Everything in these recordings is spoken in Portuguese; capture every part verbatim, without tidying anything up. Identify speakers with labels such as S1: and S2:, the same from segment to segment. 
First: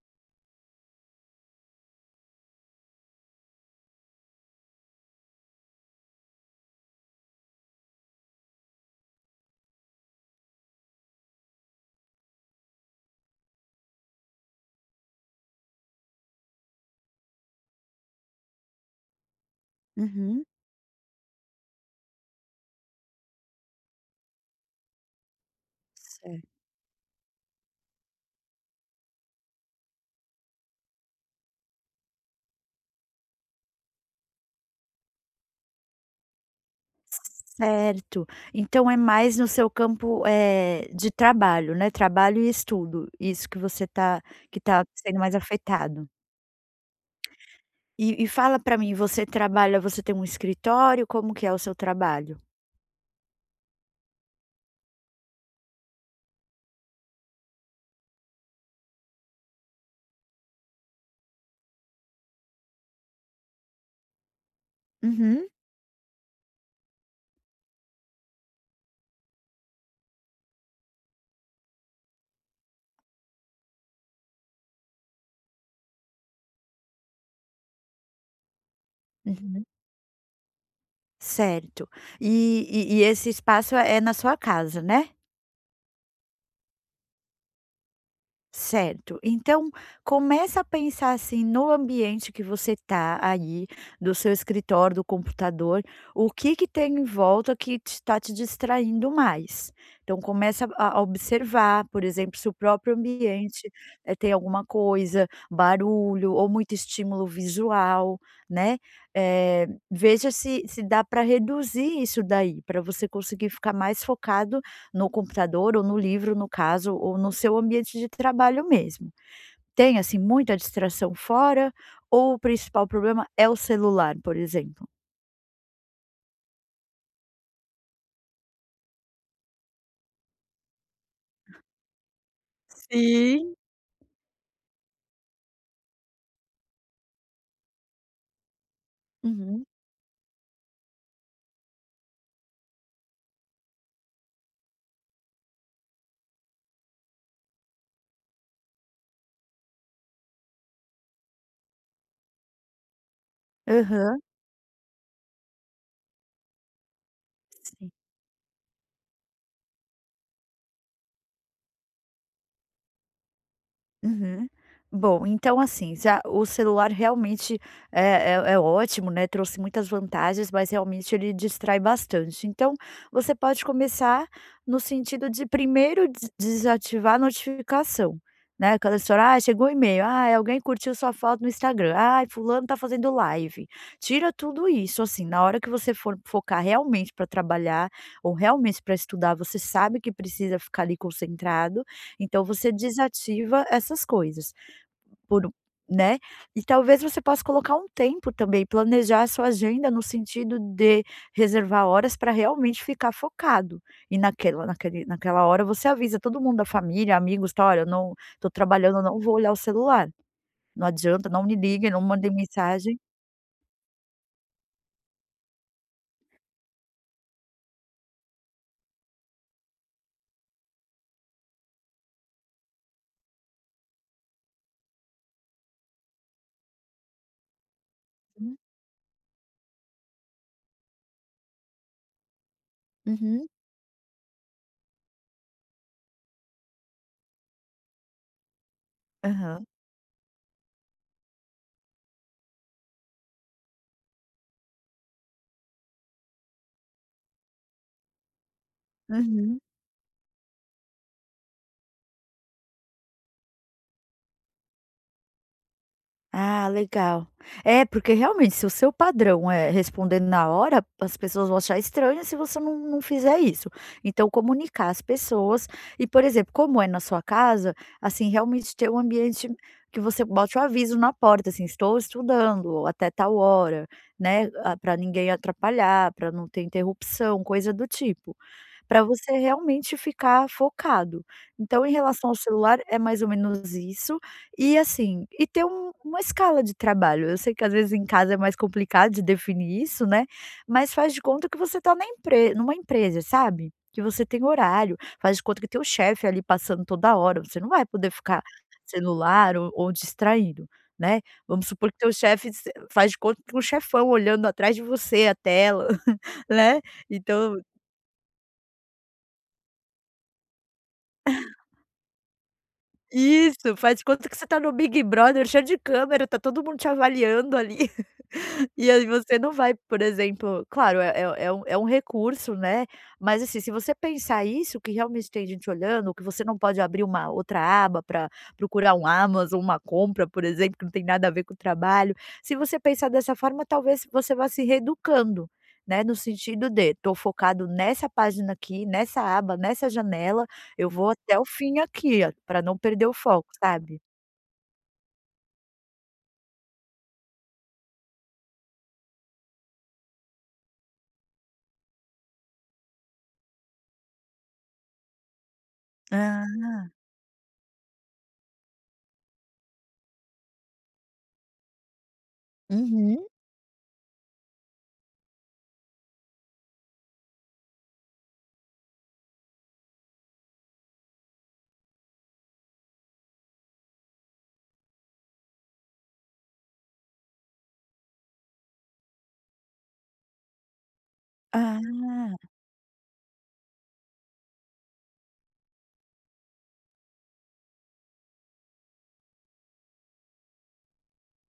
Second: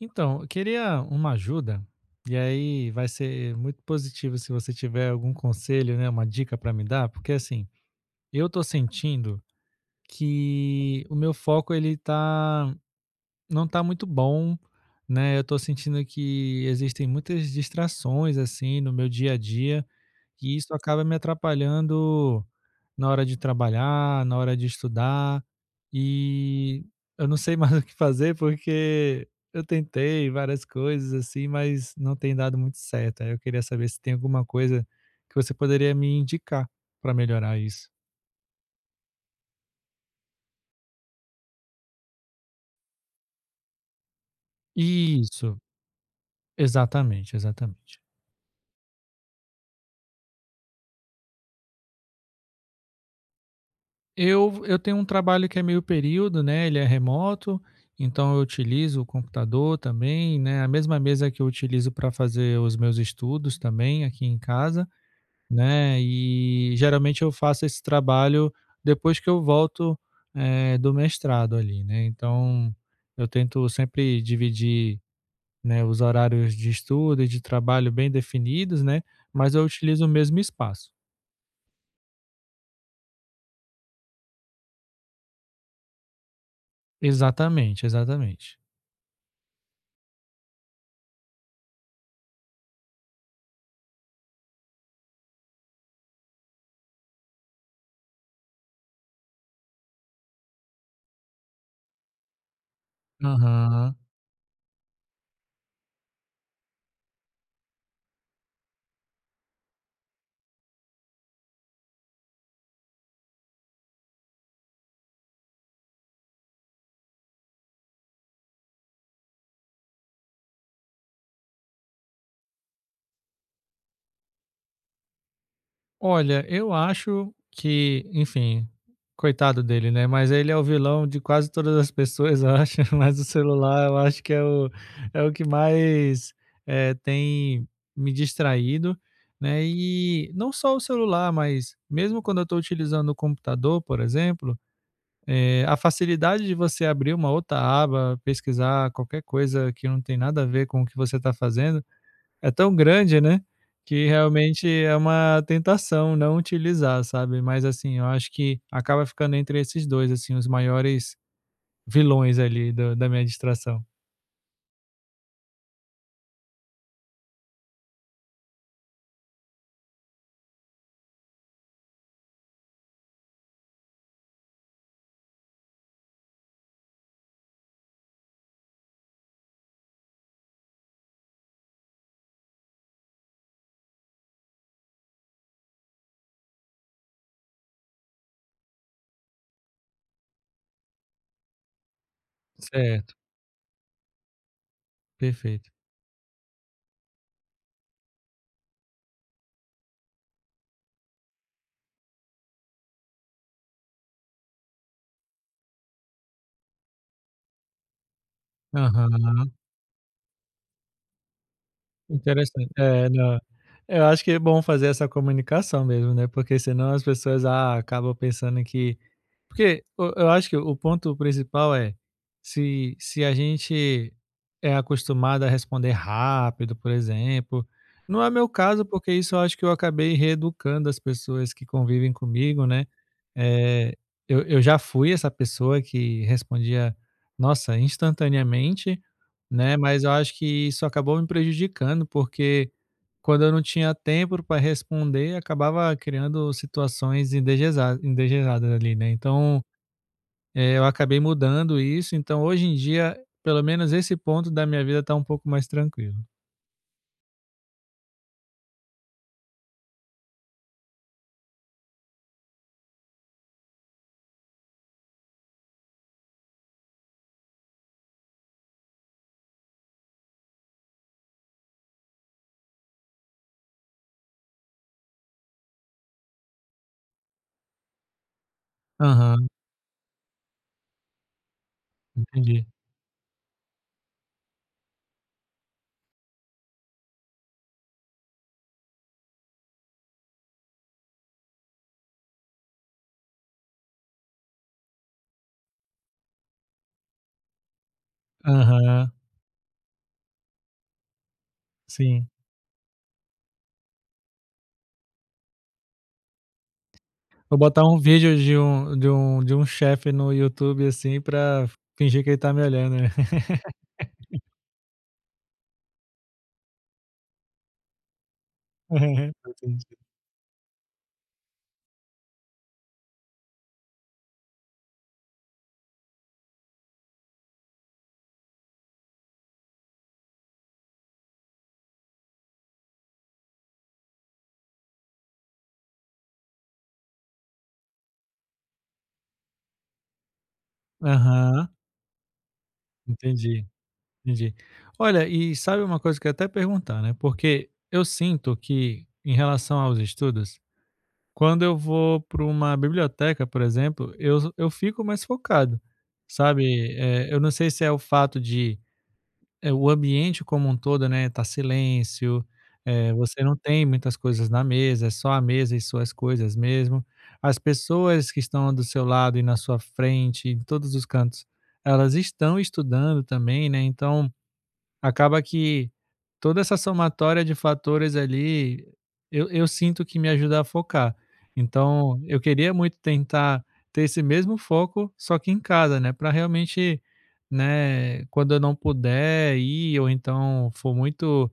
S1: Então, eu queria uma ajuda, e aí vai ser muito positivo se você tiver algum conselho, né, uma dica para me dar, porque assim, eu tô sentindo que o meu foco ele tá não tá muito bom, né? Eu tô sentindo que existem muitas distrações assim no meu dia a dia
S2: Uhum.
S1: e isso acaba me atrapalhando na hora de trabalhar, na hora de estudar,
S2: Certo.
S1: e eu não sei mais o que fazer, porque eu tentei várias coisas assim, mas não tem dado muito certo. Aí eu queria saber se tem alguma coisa que você poderia me indicar para melhorar isso.
S2: Certo. Então é mais no seu campo, eh, de trabalho, né, trabalho e estudo, isso que você tá que tá sendo mais
S1: Isso,
S2: afetado.
S1: exatamente, exatamente.
S2: E e fala pra mim, você trabalha você tem um escritório, como que é o seu trabalho?
S1: Eu eu tenho um trabalho que é meio período, né, ele é remoto, então eu utilizo o computador também, né, a mesma mesa que eu utilizo para fazer os meus estudos também aqui em casa,
S2: Uhum,
S1: né, e geralmente eu faço esse trabalho depois que eu volto, eh, do mestrado ali, né, então eu tento sempre dividir, né, os horários de estudo e de trabalho bem definidos, né, mas eu
S2: uhum.
S1: utilizo o mesmo espaço.
S2: Certo. E e e esse espaço é na sua casa, né?
S1: Exatamente, exatamente.
S2: Certo. Então, começa a pensar assim no ambiente que você tá aí, do seu escritório, do computador, o que que tem em volta que está te distraindo mais. Então, começa a a observar, por exemplo, se o próprio ambiente
S1: Aham.
S2: eh, tem alguma coisa, barulho ou muito estímulo visual, né? Eh, veja se, se dá para reduzir isso daí, para você conseguir ficar mais focado no computador ou no livro, no caso, ou no seu ambiente de trabalho mesmo. Tem, assim, muita distração fora ou o principal problema é o celular, por exemplo?
S1: Olha, eu acho que, enfim, coitado dele, né? Mas ele é o vilão de quase todas as pessoas, eu acho. Mas o
S2: Sim.
S1: celular, eu acho que é o, é o que mais eh, tem me distraído, né?
S2: Uhum.
S1: E não só o celular, mas mesmo quando eu estou utilizando o computador, por exemplo, eh, a facilidade de você abrir uma outra aba, pesquisar qualquer coisa que não tem nada a ver com o que você está fazendo é tão grande, né, que
S2: Aham.
S1: realmente é uma tentação não utilizar, sabe. Mas, assim, eu acho que acaba ficando entre esses dois assim, os maiores vilões ali do da minha distração.
S2: Uhum. Bom, então assim, já o celular realmente é é é ótimo, né, trouxe muitas vantagens, mas realmente ele distrai bastante. Então, você pode começar no sentido de primeiro des desativar a notificação, né, aquela história: "Ah, chegou o e-mail. Ai, alguém curtiu sua foto no Instagram. Ai, fulano tá fazendo live". Tira tudo isso, assim, na hora que você for focar realmente para trabalhar ou realmente para estudar, você sabe que precisa ficar ali concentrado, então você
S1: Certo,
S2: desativa essas coisas por um
S1: perfeito.
S2: né, e talvez você possa colocar um tempo também, planejar a sua agenda no sentido de reservar horas para realmente ficar focado. E naquela naquele naquela hora você avisa todo mundo da família, amigos, tal: "Olha, eu não tô trabalhando, eu não vou
S1: Aham.
S2: olhar o celular. Não adianta, não me liguem, não mandem
S1: Interessante.
S2: mensagem".
S1: É, não. Eu acho que é bom fazer essa comunicação mesmo, né, porque senão as pessoas, ah, acabam pensando que porque eu eu acho que o ponto principal é, se se a gente é acostumado a responder rápido, por exemplo, não é meu
S2: Uhum.
S1: caso, porque isso eu acho que eu acabei reeducando as pessoas que convivem comigo, né.
S2: Uhum.
S1: Eh, eu eu já fui essa pessoa que respondia, nossa, instantaneamente.
S2: Aham.
S1: Né, mas eu acho que isso acabou me prejudicando, porque quando eu não tinha tempo para responder, acabava criando situações indegesa indesejadas ali, né.
S2: Uhum.
S1: Então, eh, eu acabei mudando isso, então hoje em dia, pelo menos esse ponto da minha vida está um pouco mais tranquilo.
S2: Ah, legal. É, porque realmente se o seu padrão é responder na hora, as pessoas vão achar estranho se você não não fizer isso. Então comunicar as pessoas e, por exemplo, como é na sua casa, assim, realmente ter um ambiente que você bote o aviso na porta, assim: "Estou estudando", ou até tal hora, né, para ninguém atrapalhar, para não ter interrupção, coisa do tipo para você
S1: Aham,
S2: realmente ficar focado. Então em relação ao
S1: entendi.
S2: celular é mais ou menos isso, e assim, e ter um uma escala de trabalho. Eu sei que às vezes em casa é mais complicado de definir isso, né, mas faz de conta que você está na empre numa empresa, sabe, que você tem horário, faz de conta que tem o chefe ali passando toda hora, você não vai poder ficar
S1: Aham,
S2: celular ou ou distraído, né. Vamos supor que teu
S1: sim.
S2: chefe se faz de conta que tem um chefão olhando atrás de você a tela, né, então
S1: Vou botar um vídeo de um de um de um chefe no YouTube, assim, pra fingir que ele tá me olhando, né.
S2: Isso, faz de conta que você tá no Big Brother, cheio de câmera, tá todo mundo te avaliando ali. E aí você não vai,
S1: Entendi.
S2: por exemplo claro, é é é um é um recurso, né, mas, assim, se você pensar isso, que realmente tem gente olhando, que você não pode abrir uma outra aba para procurar um Amazon, uma compra, por exemplo, que não tem nada a ver com o trabalho. Se você pensar dessa forma, talvez você vá se reeducando, né, no sentido de: "Tô focado nessa página aqui, nessa aba, nessa janela, eu vou até o
S1: Aham,
S2: fim aqui, para não perder o foco,
S1: entendi.
S2: sabe?
S1: Entendi. Olha, e sabe uma coisa que eu ia até perguntar, né, porque eu sinto que, em relação aos estudos, quando eu vou para uma biblioteca, por exemplo, eu eu fico mais focado,
S2: Ah,
S1: sabe, eh, eu não sei se é o fato de, eh, o ambiente como um todo, né, tá silêncio, eh,
S2: uhum.
S1: você não tem muitas coisas na mesa, é só a mesa e suas coisas mesmo. As pessoas que estão do seu lado e na sua frente, em todos os cantos, elas estão estudando também, né, então, acaba que toda essa somatória de fatores ali, eu eu sinto que me ajuda a focar.
S2: Ah,
S1: Então, eu queria muito tentar ter esse mesmo foco, só que em casa, né, para realmente, né, quando eu não puder ir ou então for muito,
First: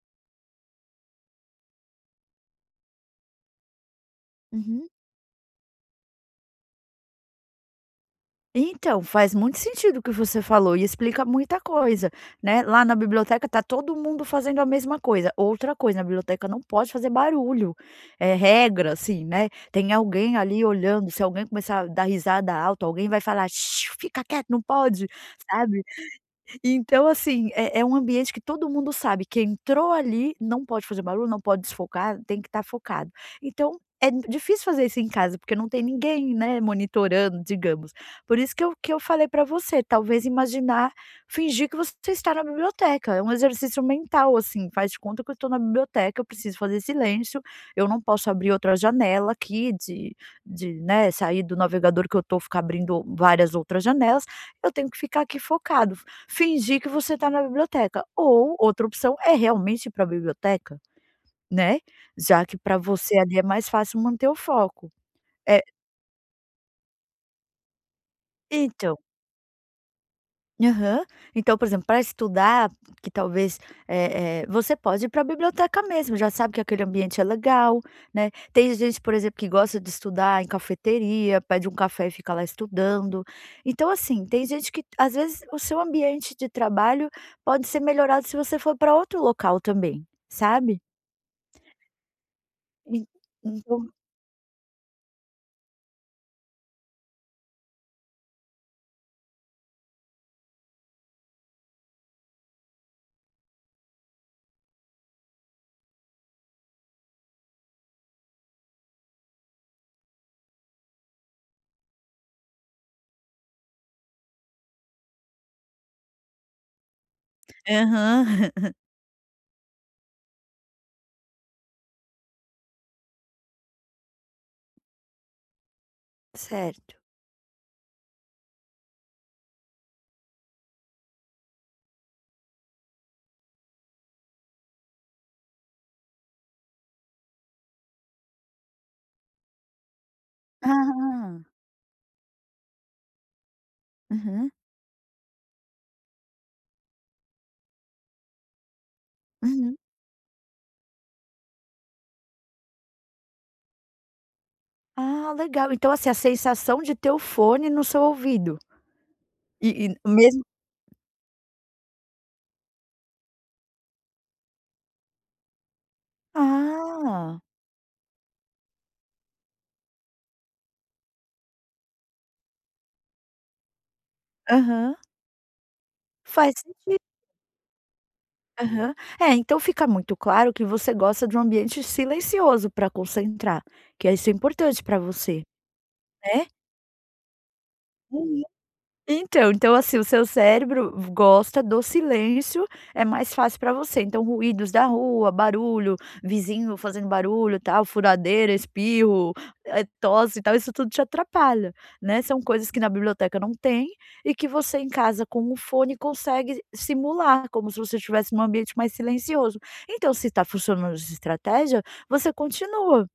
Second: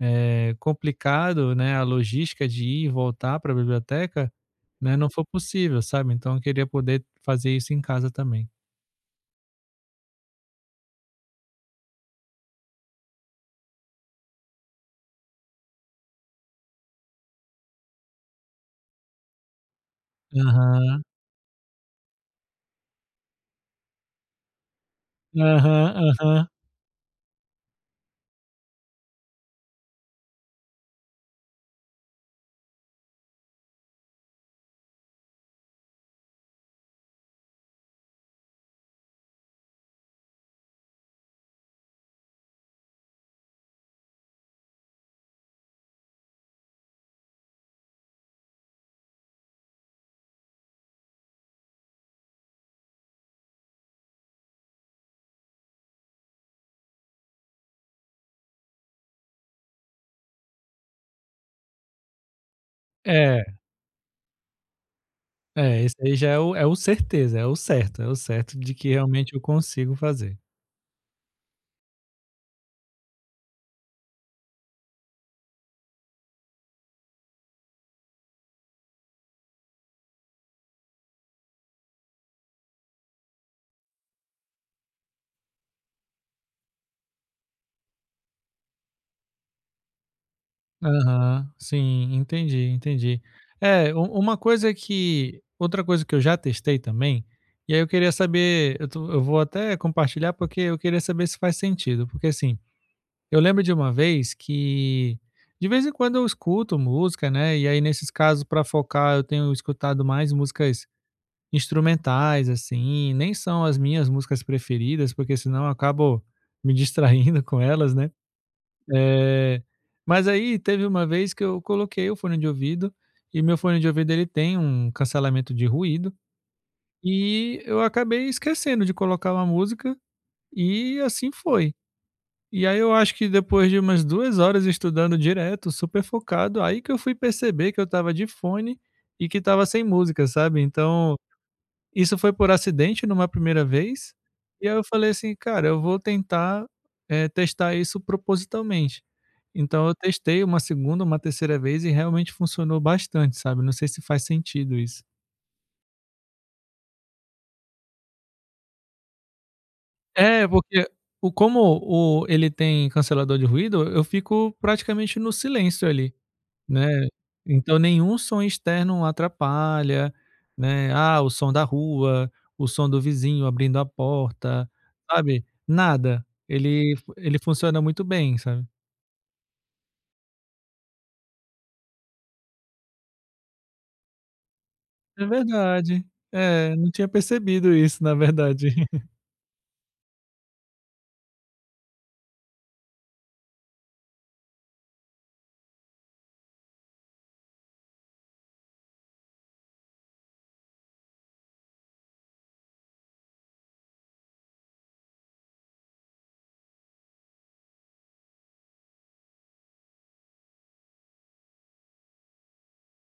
S1: eh, complicado, né, a logística de ir e voltar para a biblioteca,
S2: uhum.
S1: né, não for possível, sabe. Então eu queria poder fazer isso em casa também.
S2: Então, faz muito sentido o que você falou e explica muita coisa, né. Lá na biblioteca tá todo mundo fazendo a mesma coisa. Outra coisa, na biblioteca não pode fazer barulho, é regra, assim, né. Tem alguém ali
S1: Aham.
S2: olhando, se alguém começar a dar risada alta, alguém vai falar: "Shh, "Fica quieto, não pode", sabe?
S1: Aham, aham.
S2: Então, assim, é é um ambiente que todo mundo sabe que entrou ali, não pode fazer barulho, não pode desfocar, tem que estar focado. Então, é n- difícil fazer isso em casa, porque não tem ninguém, né, monitorando, digamos. Por isso que eu que eu falei para você, talvez imaginar, fingir que você está na biblioteca, é um exercício mental, assim, faz de conta que eu estou na biblioteca, eu preciso fazer silêncio, eu não posso abrir outra janela aqui de de, né, sair do navegador que eu estou, ficar abrindo várias outras janelas, eu tenho que ficar aqui focado. Fingir que você está na biblioteca, ou outra opção é realmente ir para a biblioteca, né, já que para você ali é
S1: É.
S2: mais fácil manter o foco. É,
S1: É, esse aí já é o é o certeza, é o certo, é o certo de que
S2: então
S1: realmente eu consigo fazer.
S2: aham. Então, por exemplo, para estudar, que talvez, eh eh, você pode ir para a biblioteca mesmo, já sabe que aquele ambiente é legal, né. Tem gente, por exemplo, que gosta de estudar em cafeteria, pede um café e fica lá estudando. Então, assim, tem gente que às vezes o seu ambiente de trabalho pode ser melhorado se você for para outro local também, sabe.
S1: Aham, sim, entendi,
S2: En
S1: entendi.
S2: então
S1: É, u uma coisa que outra coisa que eu já testei também, e aí eu queria saber, eu tô eu vou até compartilhar, porque eu queria saber se faz sentido, porque, assim, eu lembro de uma vez que de vez em quando eu escuto música, né, e aí nesses casos para focar eu tenho escutado mais músicas instrumentais, assim, nem são as minhas músicas preferidas, porque senão eu acabo me distraindo com elas, né.
S2: Aham.
S1: Eh, mas aí teve uma vez que eu coloquei o fone de ouvido, e meu fone de ouvido ele tem um cancelamento de ruído,
S2: Certo.
S1: e eu acabei esquecendo de colocar uma música, e assim foi. E aí eu acho que depois de umas duas horas estudando direto, super focado, aí que eu fui perceber que eu tava de fone, e que tava sem música, sabe. Então,
S2: Ah,
S1: isso foi por acidente numa primeira vez,
S2: aham,
S1: e aí eu falei assim: "Cara, eu vou tentar, eh, testar isso propositalmente".
S2: uhum.
S1: Então eu testei uma segunda, uma terceira vez e realmente funcionou bastante, sabe, não sei se faz sentido isso.
S2: Ah, legal. Então, assim, a sensação de ter o fone no seu ouvido. E e mesmo
S1: É, porque o como o ele tem cancelador de ruído, eu fico praticamente no silêncio ali. Né,
S2: Ah.
S1: então nenhum som externo atrapalha, né, ah, o som da rua, o som do vizinho abrindo a porta,
S2: Aham.
S1: sabe, nada,
S2: Faz
S1: ele
S2: sentido.
S1: fu ele funciona muito bem, sabe.
S2: Aham. É, então fica muito claro que você gosta de um ambiente silencioso para concentrar, que isso é importante para
S1: É
S2: você,
S1: verdade,
S2: né?
S1: é, não tinha percebido isso na verdade.
S2: Então então, assim, o seu cérebro gosta do silêncio, é mais fácil para você, então ruídos da rua, barulho, vizinho fazendo barulho, tal, furadeira, espirro, eh, tosse e tal, isso tudo te atrapalha, né, são coisas que na biblioteca não tem, e que você em casa com o fone consegue simular, como se você estivesse num ambiente mais silencioso. Então se está funcionando essa estratégia, você continua.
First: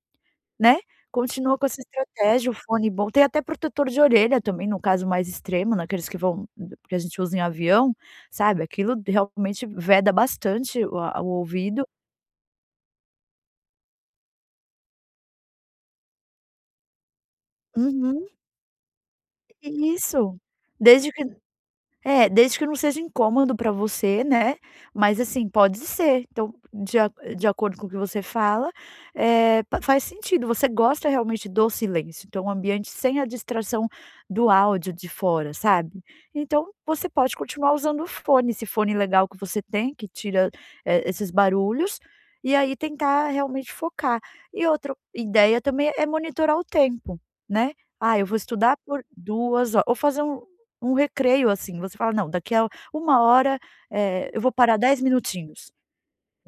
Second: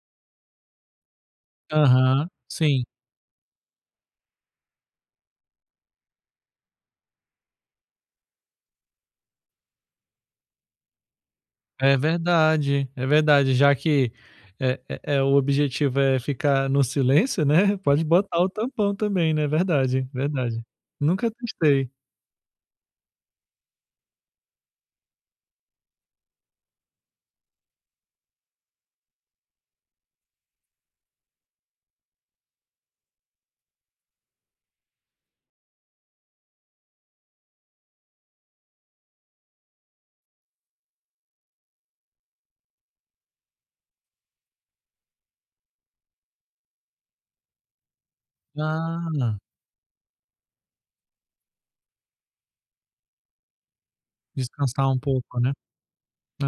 S2: Né, continua com essa
S1: Aham,
S2: estratégia, o
S1: sim,
S2: fone bom tem até protetor de orelha também, no caso mais extremo, naqueles que vão que a gente usa em avião, sabe, aquilo realmente veda bastante o a o ouvido.
S1: é verdade, é verdade, já que, eh eh eh, o objetivo é ficar no silêncio, né, pode
S2: Uhum,
S1: botar o tampão também, né, verdade,
S2: isso.
S1: verdade.
S2: Desde que
S1: Nunca testei.
S2: É, desde que não seja incômodo pra você, né, mas assim, pode ser. Então, de a de acordo com o que você fala, eh, pa faz sentido, você gosta realmente do silêncio, então um ambiente sem a distração do áudio de fora, sabe. Então, você pode continuar usando o fone, esse fone legal que você tem, que tira, eh, esses barulhos, e aí tentar realmente focar. E outra ideia também é monitorar o tempo, né. Ah, eu vou estudar por
S1: Ah.
S2: duas ho ou fazer um um recreio, assim, você fala: "Não, daqui a uma hora, eh, eu vou parar
S1: Descansar um
S2: dez
S1: pouco, né.
S2: minutinhos,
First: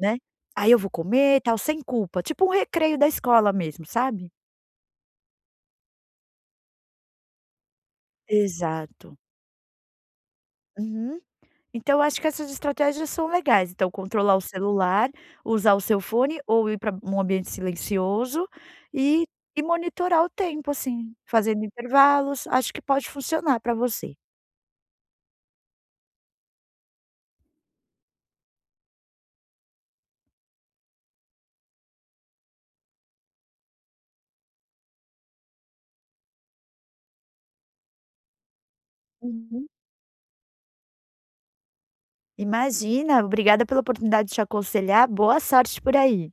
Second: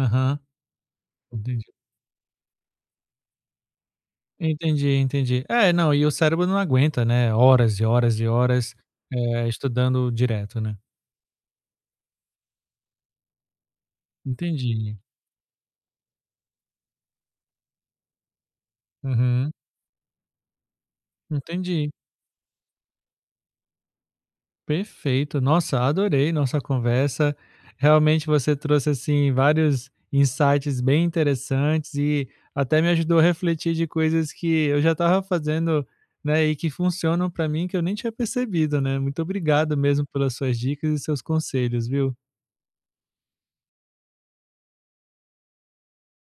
S2: né, aí eu vou comer e tal",
S1: Entendi.
S2: sem culpa, tipo um recreio da escola mesmo, sabe?
S1: Entendi, entendi. É, não, e o cérebro não aguenta, né, horas e horas e horas,
S2: Exato.
S1: eh, estudando direto, né.
S2: Uhum. Então eu acho que essas estratégias são legais, então controlar o
S1: Entendi.
S2: celular, usar o seu fone ou ir para um ambiente silencioso e
S1: Uhum.
S2: e monitorar o tempo, assim, fazendo
S1: Entendi.
S2: intervalos, acho que pode funcionar para você.
S1: Perfeito. Nossa, adorei nossa conversa. Realmente você trouxe, assim, vários insights bem interessantes e até me ajudou a refletir de coisas que eu já estava fazendo, né, e que funcionam para mim, que eu nem tinha percebido, né. Muito
S2: Uhum.
S1: obrigado mesmo pelas suas dicas e seus conselhos, viu.
S2: Imagina, obrigada pela oportunidade de te aconselhar, boa sorte por aí.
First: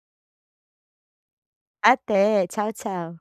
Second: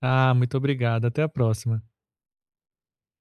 S1: Ah, muito obrigado. Até a próxima.
S2: Até, tchau, tchau.